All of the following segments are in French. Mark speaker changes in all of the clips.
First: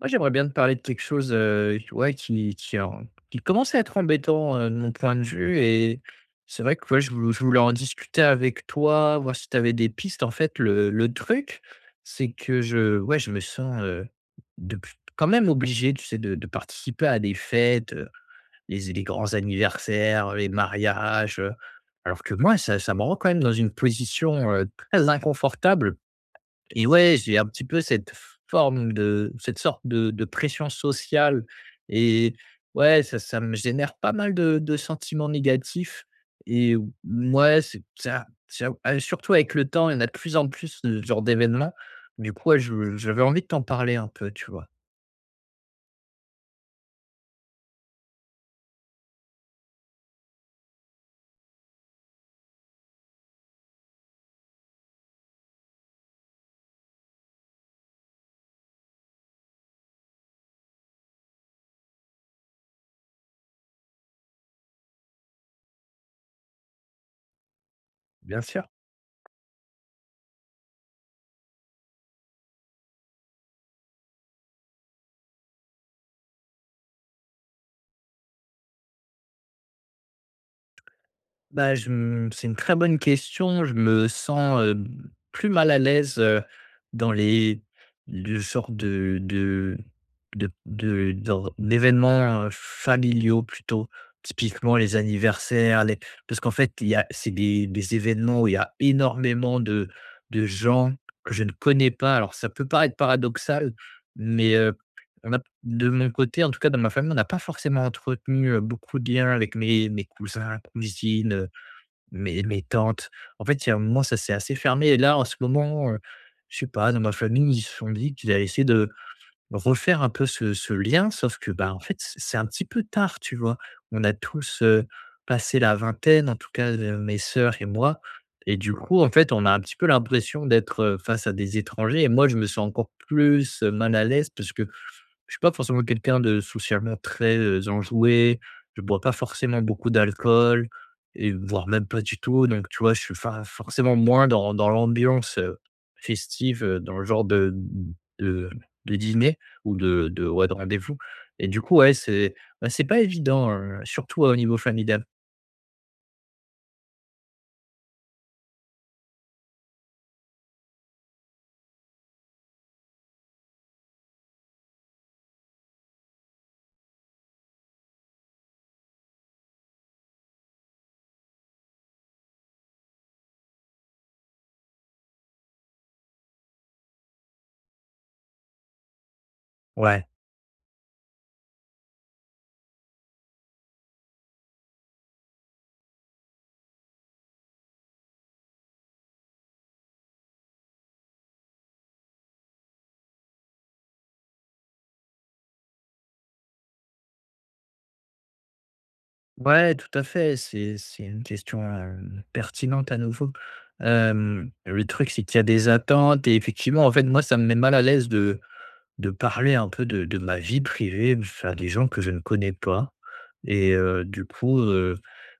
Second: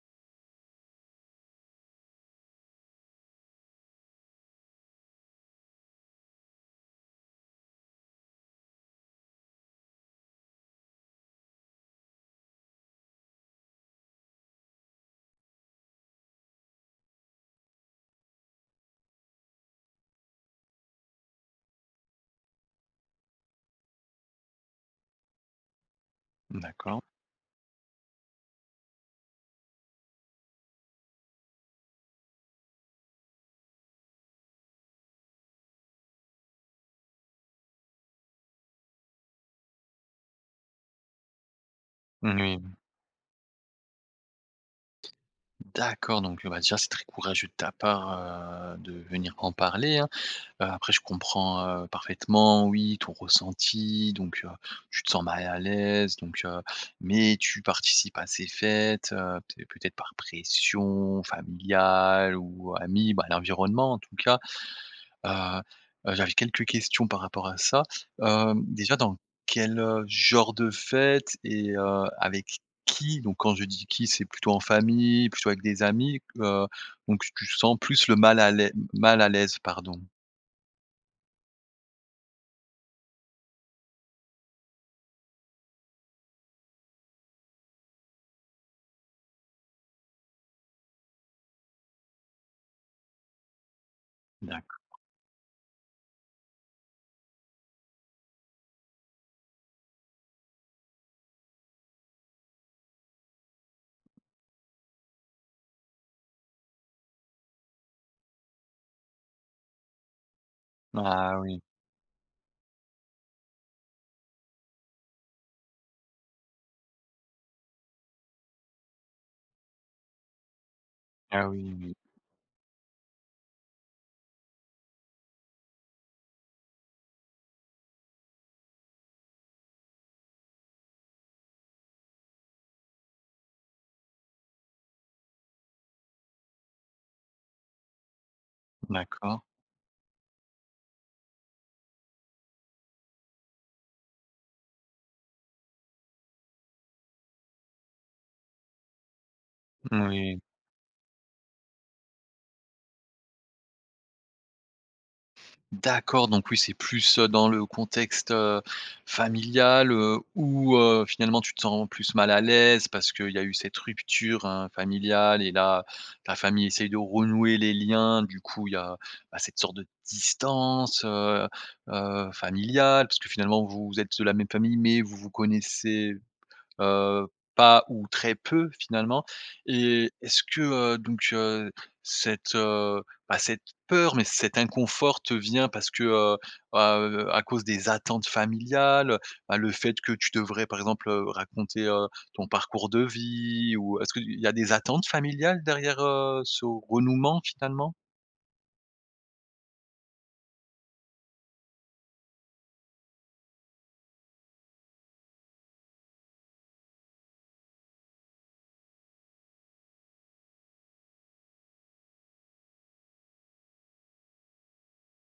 Speaker 1: Moi, j'aimerais bien te parler de quelque chose, ouais, qui commence à être embêtant, de mon point de vue. Et c'est vrai que, ouais, je voulais en discuter avec toi, voir si tu avais des pistes. En fait, le truc, c'est que je ouais, je me sens, de plus quand même obligé, tu sais, de participer à des fêtes, les grands anniversaires, les mariages, alors que moi, ça me rend quand même dans une position, très inconfortable. Et
Speaker 2: D'accord.
Speaker 1: ouais, j'ai un petit peu cette forme de cette sorte de pression sociale et ouais, ça me génère pas mal de sentiments négatifs et ou c'est ça ça ah, surtout avec le temps, il y en a de plus en plus de ce genre d'événements. Du coup, ouais,
Speaker 2: Oui,
Speaker 1: je j'avais envie de t'en parler un peu, tu vois?
Speaker 2: d'accord, donc bah, déjà, c'est très courageux de ta part, de venir en parler, hein. Après, je comprends, parfaitement, oui, ton ressenti, donc tu te sens mal à l'aise, mais tu participes à ces fêtes, peut peut-être par pression familiale ou amie, bah, l'environnement, en tout cas. Heu J'avais quelques questions par rapport à ça.
Speaker 1: Bien sûr.
Speaker 2: Hem, déjà dans quel genre de fête et avec qui? Donc quand je dis qui, c'est plutôt en famille, plutôt avec des amis, donc tu sens plus le mal à l'ai mal à l'aise, pardon.
Speaker 1: Bah, je m c'est une très bonne question. Je me sens, plus mal à l'aise, dans les le genre de d'or d'événements, familiaux plutôt. Typiquement
Speaker 2: D'acc
Speaker 1: les anniversaires, les parce qu'en fait, il y a c'est des événements où il y a énormément de gens que je ne connais pas. Alors ça peut paraître paradoxal, mais, on a de mon côté, en tout cas dans ma famille, on n'a pas forcément entretenu, beaucoup de liens avec mes cousins,
Speaker 2: ah
Speaker 1: cousines,
Speaker 2: oui,
Speaker 1: mes tantes. En fait, il y a un moment, ça s'est assez fermé et là, en ce moment, je sais pas, dans ma famille, ils se sont dit qu'ils allaient essayer de refaire un peu ce lien, sauf
Speaker 2: ah
Speaker 1: que,
Speaker 2: oui,
Speaker 1: bah, en
Speaker 2: oui.
Speaker 1: fait, c'est un petit peu tard, tu vois? On a tous, passé la vingtaine, en tout cas, mes sœurs et moi. Et du coup, en fait, on a un petit peu l'impression d'être, face à des étrangers, et moi, je me sens encore plus, mal à l'aise parce que je suis pas forcément quelqu'un de socialement très, enjoué, je bois pas
Speaker 2: D'accord.
Speaker 1: forcément beaucoup d'alcool et voire même pas du tout, donc tu vois? Je suis fa forcément moins dans l'ambiance, festive, dans le genre de de dîner ou de
Speaker 2: Oui.
Speaker 1: ouais, de rendez-vous. Et du coup, ouais, c'est bah, c'est pas évident, surtout au niveau familial.
Speaker 2: D'accord, donc oui, c'est plus, dans le contexte, familial, où, finalement tu te sens plus mal à l'aise parce qu'il y a eu cette rupture, hein, familiale et là, ta famille essaye de renouer les liens. Du coup, il y a, bah, cette sorte de distance, familiale, parce que finalement vous êtes de la même famille, mais vous vous connaissez Heu, pas ou très peu finalement
Speaker 1: Ouais.
Speaker 2: et est-ce que, cette, bah, cette peur, mais cet inconfort te vient parce que, bah, à cause des attentes familiales, bah, le fait que tu devrais par exemple, raconter, ton parcours de vie ou est-ce qu'il y a des attentes familiales derrière, ce renouement finalement?
Speaker 1: Ouais, tout à fait, c'est une question, pertinente à nouveau. Le truc, c'est qu'il y a des attentes et effectivement, en fait, moi, ça me met mal à l'aise de parler un peu de ma vie privée à des gens que je ne connais pas. Et du coup,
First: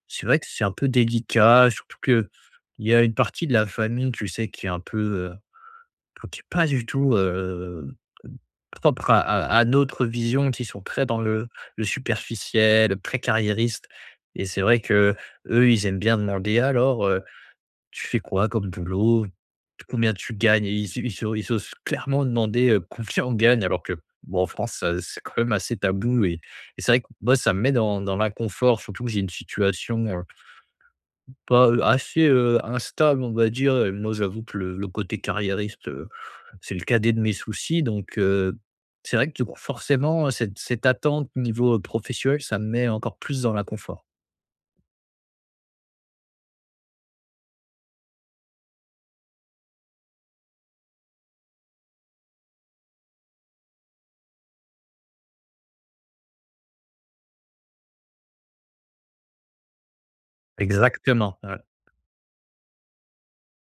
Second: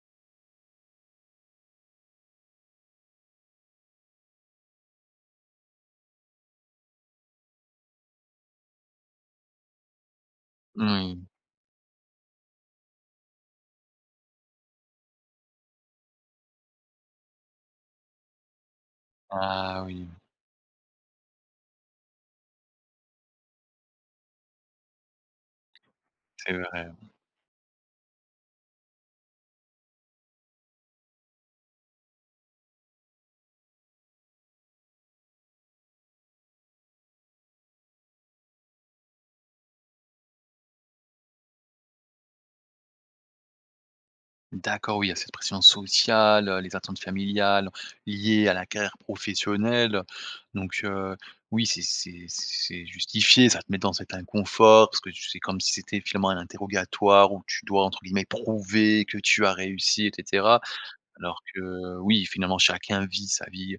Speaker 1: c'est vrai que c'est un peu délicat, surtout que il y a une partie de la famille, tu sais, qui est un peu, enfin, qui est pas du tout, propre à notre vision, qui sont très dans
Speaker 2: Oui.
Speaker 1: le superficiel, très carriériste. Et c'est vrai que eux ils aiment bien demander: «Alors, tu fais quoi comme boulot?
Speaker 2: Ah oui,
Speaker 1: Combien tu gagnes?» Et ils s'osent clairement demander, combien on gagne, alors que, bon, en France, c'est quand même assez tabou. et
Speaker 2: c'est
Speaker 1: et
Speaker 2: vrai.
Speaker 1: c'est vrai que moi, ça me met dans l'inconfort, surtout que j'ai une situation, pas, assez, instable, on va dire. Et moi, j'avoue que le côté carriériste, c'est le cadet de mes soucis, donc c'est vrai que du coup, forcément, cette attente au niveau professionnel, ça me met encore plus dans l'inconfort.
Speaker 2: D'accord, oui, il y a cette pression sociale, les attentes familiales liées à la carrière professionnelle. Donc, oui, c'est justifié, ça te met dans cet inconfort parce que tu c'est comme si c'était finalement un interrogatoire où tu dois entre guillemets «prouver que tu as réussi» etc.
Speaker 1: Exactement,
Speaker 2: Alors
Speaker 1: voilà.
Speaker 2: que oui, finalement, chacun vit sa vie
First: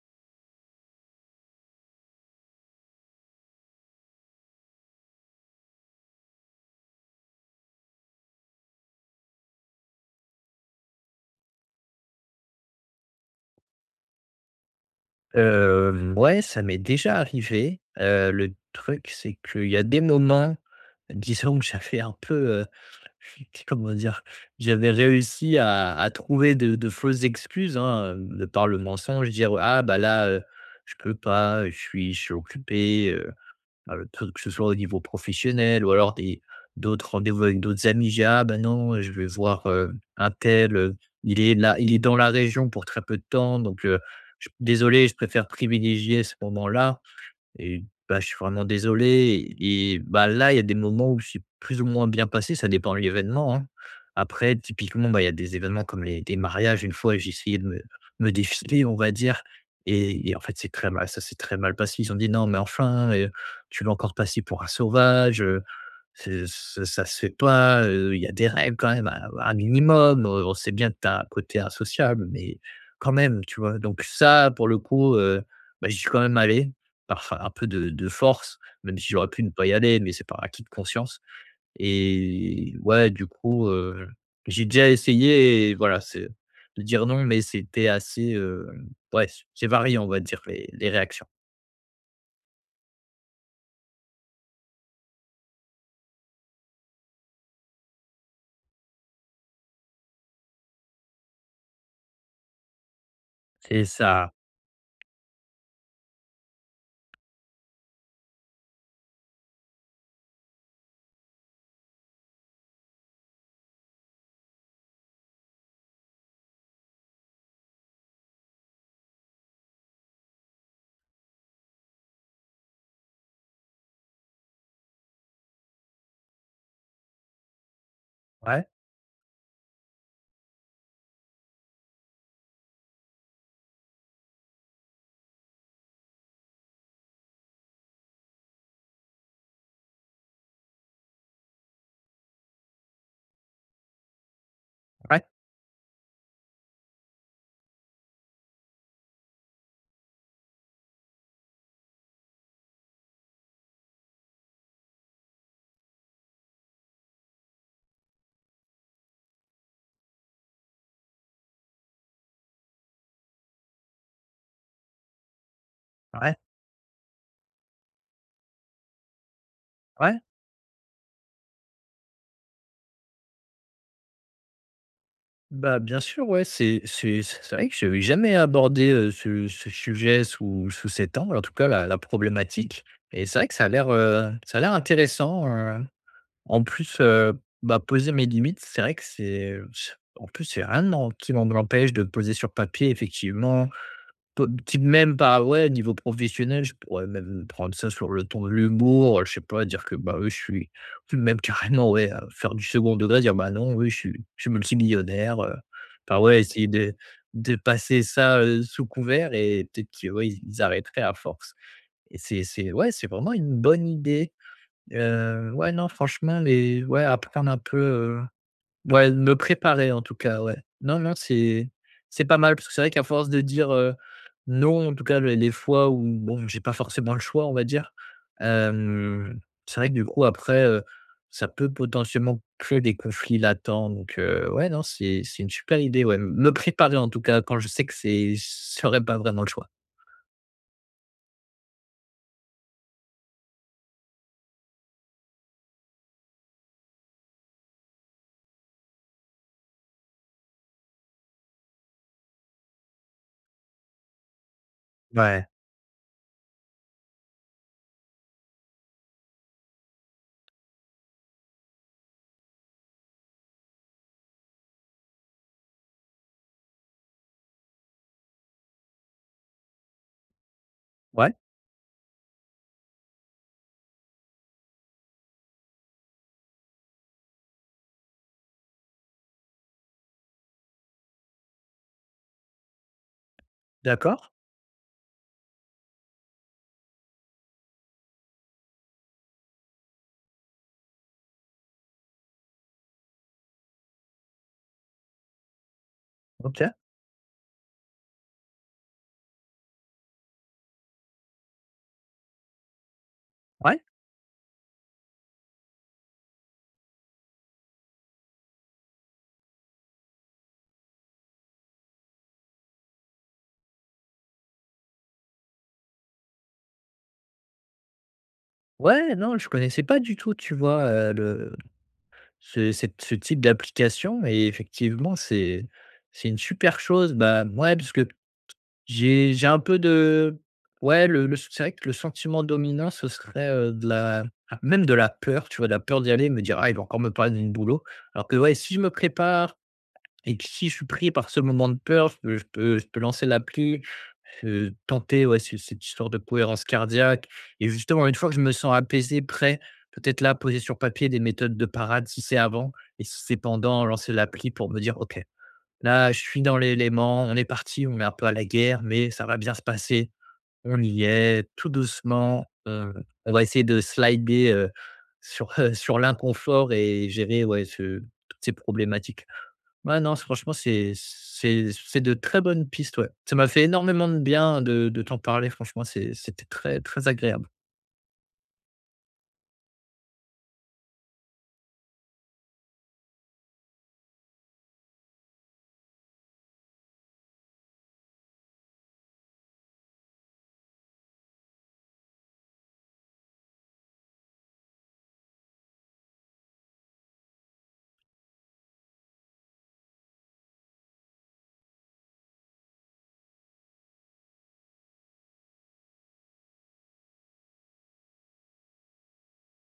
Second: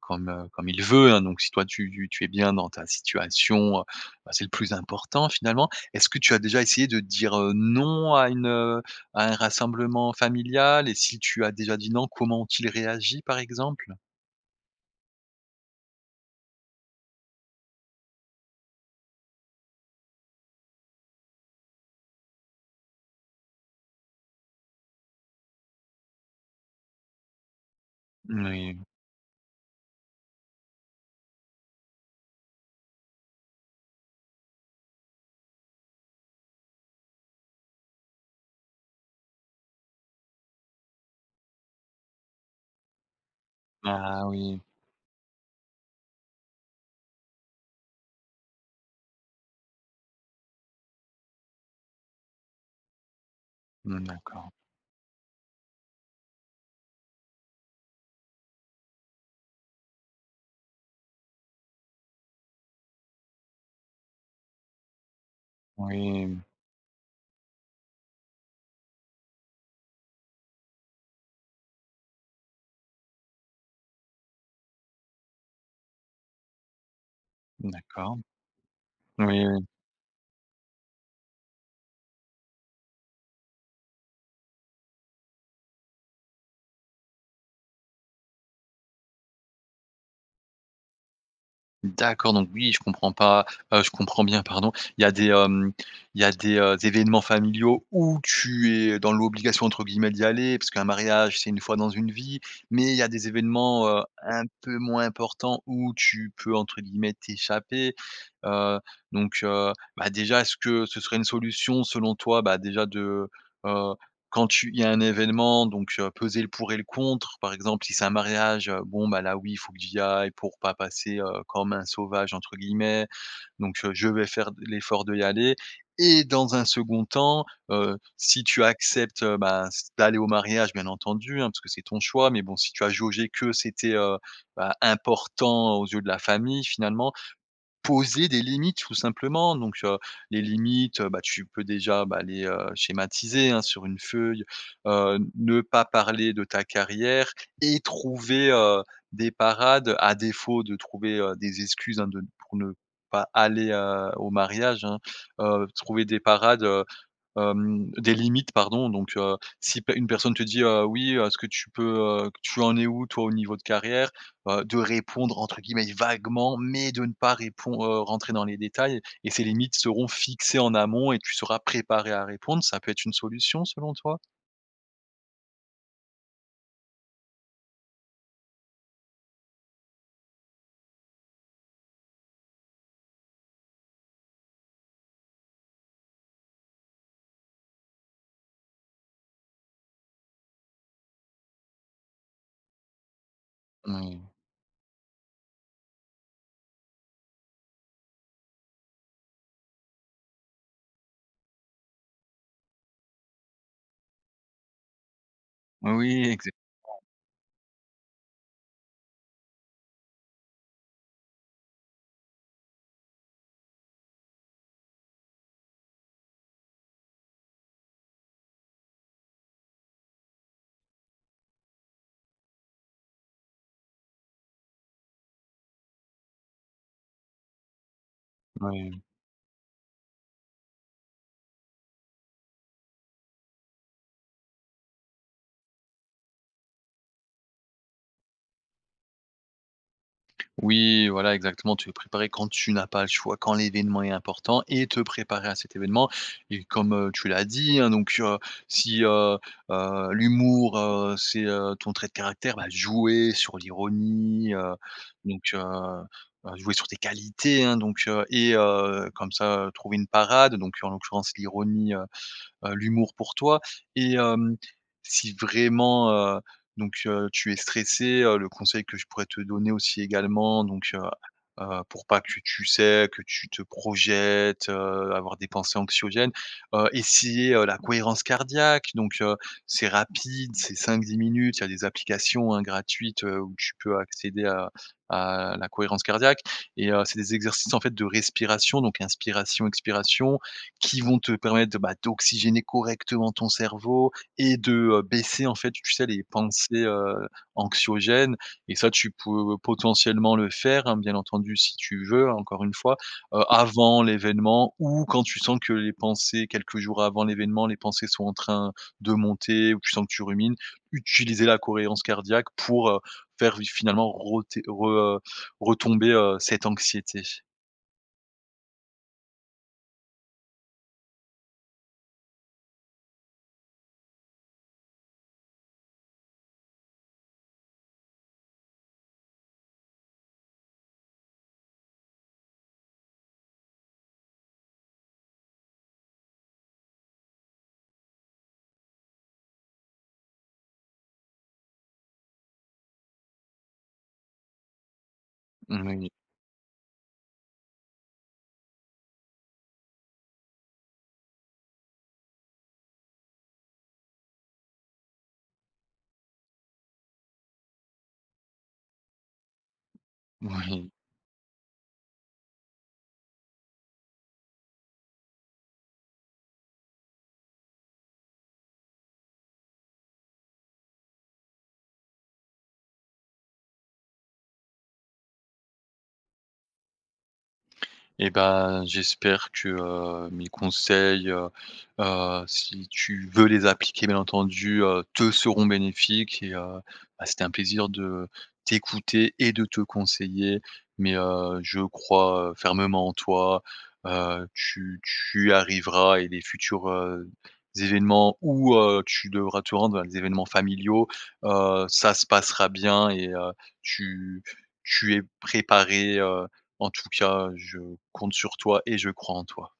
Speaker 2: comme, comme il veut, hein, donc si toi tu es bien dans ta situation, bah, c'est le plus important finalement. Est-ce que tu as déjà essayé de dire, non à une, à un rassemblement familial et si tu as déjà dit non, comment ont-ils réagi par exemple?
Speaker 1: Ouais, ça m'est déjà arrivé. Le truc, c'est qu'il y a des moments, disons que j'avais un peu, comment dire? J'avais réussi à trouver de fausses excuses, hein, de par le
Speaker 2: Oui,
Speaker 1: mensonge, dire: «Ah bah là, je peux pas, je suis occupé», que ce soit au niveau professionnel ou alors des d'autres rendez-vous avec d'autres amis. J'ai: «Ah bah non, je vais voir, un tel, il est dans la région pour très peu de temps, donc,
Speaker 2: ah
Speaker 1: j
Speaker 2: oui.
Speaker 1: désolé, je préfère privilégier ce moment-là». Et bah, je suis vraiment désolé. Et bah, là, il y a des moments où c'est plus ou moins bien passé, ça dépend de l'événement, hein.
Speaker 2: Mmh, d'accord.
Speaker 1: Après typiquement, bah, il y a des événements comme les des mariages. Une fois, j'ai essayé de me défiler, on va dire, et en fait, c'est très mal ça s'est très mal passé. Ils ont dit: «Non mais enfin, tu vas encore passer pour un sauvage,
Speaker 2: Oui,
Speaker 1: c'est ça ça se fait pas, il y a des règles quand même, un minimum, on sait bien que tu as un côté insociable, mais quand même», tu vois? Donc ça, pour le coup, bah, j'y suis quand même allé. Par Enfin, un peu
Speaker 2: mmh,
Speaker 1: de
Speaker 2: d'accord.
Speaker 1: force, même si j'aurais pu
Speaker 2: Oui.
Speaker 1: ne pas y aller, mais c'est par acquis de conscience. Et ouais, du coup, j'ai déjà essayé, et voilà, c'est de dire non, mais c'était assez, ouais, c'est varié, on va dire, les réactions.
Speaker 2: D'accord, donc oui, je comprends pas, je comprends bien, pardon. Il y a des, hem, il y a des, événements familiaux où tu es dans «l'obligation» entre guillemets d'y aller, parce qu'un mariage, c'est une fois dans une vie, mais il y a des
Speaker 1: C'est
Speaker 2: événements,
Speaker 1: ça.
Speaker 2: un peu moins importants où tu peux entre guillemets «t'échapper». Heu, donc, bah, déjà, est-ce que ce serait une solution selon toi, bah, déjà de, heu quand tu il y a un événement, peser le pour et le contre. Par exemple, si c'est un mariage, bon, bah, là, oui, il faut que j'y aille pour pas passer, «comme un sauvage» entre guillemets. Je vais faire l'effort de y aller et dans un second temps, si tu
Speaker 1: Ouais,
Speaker 2: acceptes, bah, s d'aller au mariage, bien entendu, hein, parce que c'est ton choix, mais bon, si tu as jaugé que c'était, bah, important aux yeux de la famille, finalement, poser des limites tout simplement. Donc, les limites, bah, tu peux déjà, bah, les, schématiser, hein, sur une feuille,
Speaker 1: ouais,
Speaker 2: ne pas parler de ta carrière et trouver, des parades à défaut de trouver, des excuses, hein, de pour ne pas aller, au mariage, hein, trouver des parades, hem, des limites pardon si pe une personne te dit, «Oui, est-ce que tu peux, tu en es où toi au niveau de carrière?» De répondre entre guillemets
Speaker 1: ouais,
Speaker 2: «vaguement» mais de ne pas répon rentrer dans les détails et ces limites seront
Speaker 1: ouais.
Speaker 2: fixées en amont et tu seras préparé à répondre. Ça peut être une solution selon toi?
Speaker 1: Bah, bien sûr, ouais, c'est vrai que j'avais jamais abordé, ce sujet sous cet angle, en tout cas la problématique. Et c'est vrai que ça a l'air intéressant. En plus, bah, poser mes limites, c'est vrai que c'est, en plus, c'est rien non qui m'en empêche de poser sur papier effectivement.
Speaker 2: Oui.
Speaker 1: Peu petit même par ouais, niveau professionnel, je pourrais même prendre ça sur le ton de l'humour, je sais pas, dire que, bah, oui, je suis même carrément, ouais, faire du second degré, dire: «Bah, non, oui, je suis multimillionnaire», enfin,
Speaker 2: Oui,
Speaker 1: ouais,
Speaker 2: exact.
Speaker 1: essayer de passer ça, sous couvert, et peut-être que, ouais, ils arrêteraient à force. Et c'est ouais, c'est vraiment une bonne idée. Ouais, non, franchement, les ouais, apprendre un peu, ouais, me préparer en tout cas, ouais. Non, non, c'est pas mal parce que c'est vrai qu'à force de dire, non, en tout cas les fois où bon, j'ai pas forcément le choix, on va dire.
Speaker 2: Oui.
Speaker 1: hem, c'est vrai que du coup, après, ça peut potentiellement créer des conflits latents, donc ouais, non, c'est une super idée, ouais. Me préparer en tout cas quand je sais que c'est serait pas vraiment le choix.
Speaker 2: Oui, voilà, exactement. Tu es préparé quand tu n'as pas le choix, quand l'événement est important et te préparer à cet événement. Et comme, tu l'as dit, hein, Si l'humour, c'est, ton trait de caractère, bah, jouer sur l'ironie,
Speaker 1: Ouais.
Speaker 2: donc heu jouer sur tes qualités, hein, comme ça, trouver une parade, donc en l'occurrence l'ironie, l'humour pour toi et hem, si vraiment, heu, tu es stressé le conseil que je pourrais te donner aussi également
Speaker 1: Ouais,
Speaker 2: pour pas que tu sais, que tu te projettes, avoir des pensées anxiogènes, essayer, la cohérence cardiaque c'est rapide, c'est 5 à 10 minutes, il y a des applications, hein, gratuites, où tu peux
Speaker 1: d'accord,
Speaker 2: accéder à la cohérence cardiaque et c'est des exercices en fait de respiration donc inspiration, expiration qui vont te permettre de, bah, d'oxygéner correctement ton cerveau et de, baisser en fait, tu sais les pensées,
Speaker 1: OK.
Speaker 2: anxiogènes et ça tu peux potentiellement le faire, hein, bien entendu si tu veux, hein, encore une fois,
Speaker 1: Ouais.
Speaker 2: avant l'événement ou quand tu sens que les pensées quelques jours avant l'événement, les pensées sont en train de monter ou tu sens que tu rumines, utiliser la cohérence cardiaque pour, faire finalement roter re retomber, cette anxiété.
Speaker 1: Ouais, non, je connaissais pas du tout, tu vois, le ce cette ce type d'application. Et effectivement, c'est une super chose. Bah, ouais, parce que j'ai un peu de ouais, le c'est vrai que le sentiment dominant, ce serait, même de la peur, tu vois? De la peur d'y aller, me dire: «Ah, il va encore me parler de boulot». Alors que ouais, si je me prépare, et que si je suis pris par ce moment de peur, je peux lancer la pluie, tenter ouais, ce cette histoire
Speaker 2: Moui,
Speaker 1: de cohérence cardiaque. Et justement, une fois que je me sens apaisé, prêt, peut-être là, poser sur papier des méthodes de parade si c'est avant, et si c'est pendant, lancer l'appli pour me dire: «OK». Là, je suis dans l'élément, on est parti, on est un peu à la guerre, mais ça va bien se passer. On
Speaker 2: oui.
Speaker 1: y est, tout doucement. On va essayer de slider, sur, sur l'inconfort et gérer, ouais, ce toutes ces problématiques. Ouais, non, franchement, c'est de très bonnes pistes, ouais. Ça m'a fait énormément de bien de t'en parler, franchement, c'était très, très agréable.
Speaker 2: Eh ben, j'espère que, mes conseils, si tu veux les appliquer, bien entendu, te seront bénéfiques et bah, c'était un plaisir de t'écouter et de te conseiller. Mais, je crois, fermement en toi, tu tu y arriveras et les futurs, événements où, tu devras te rendre, hein, les événements familiaux, ça se passera bien et tu tu es préparé. En tout cas, je compte sur toi et je crois en toi.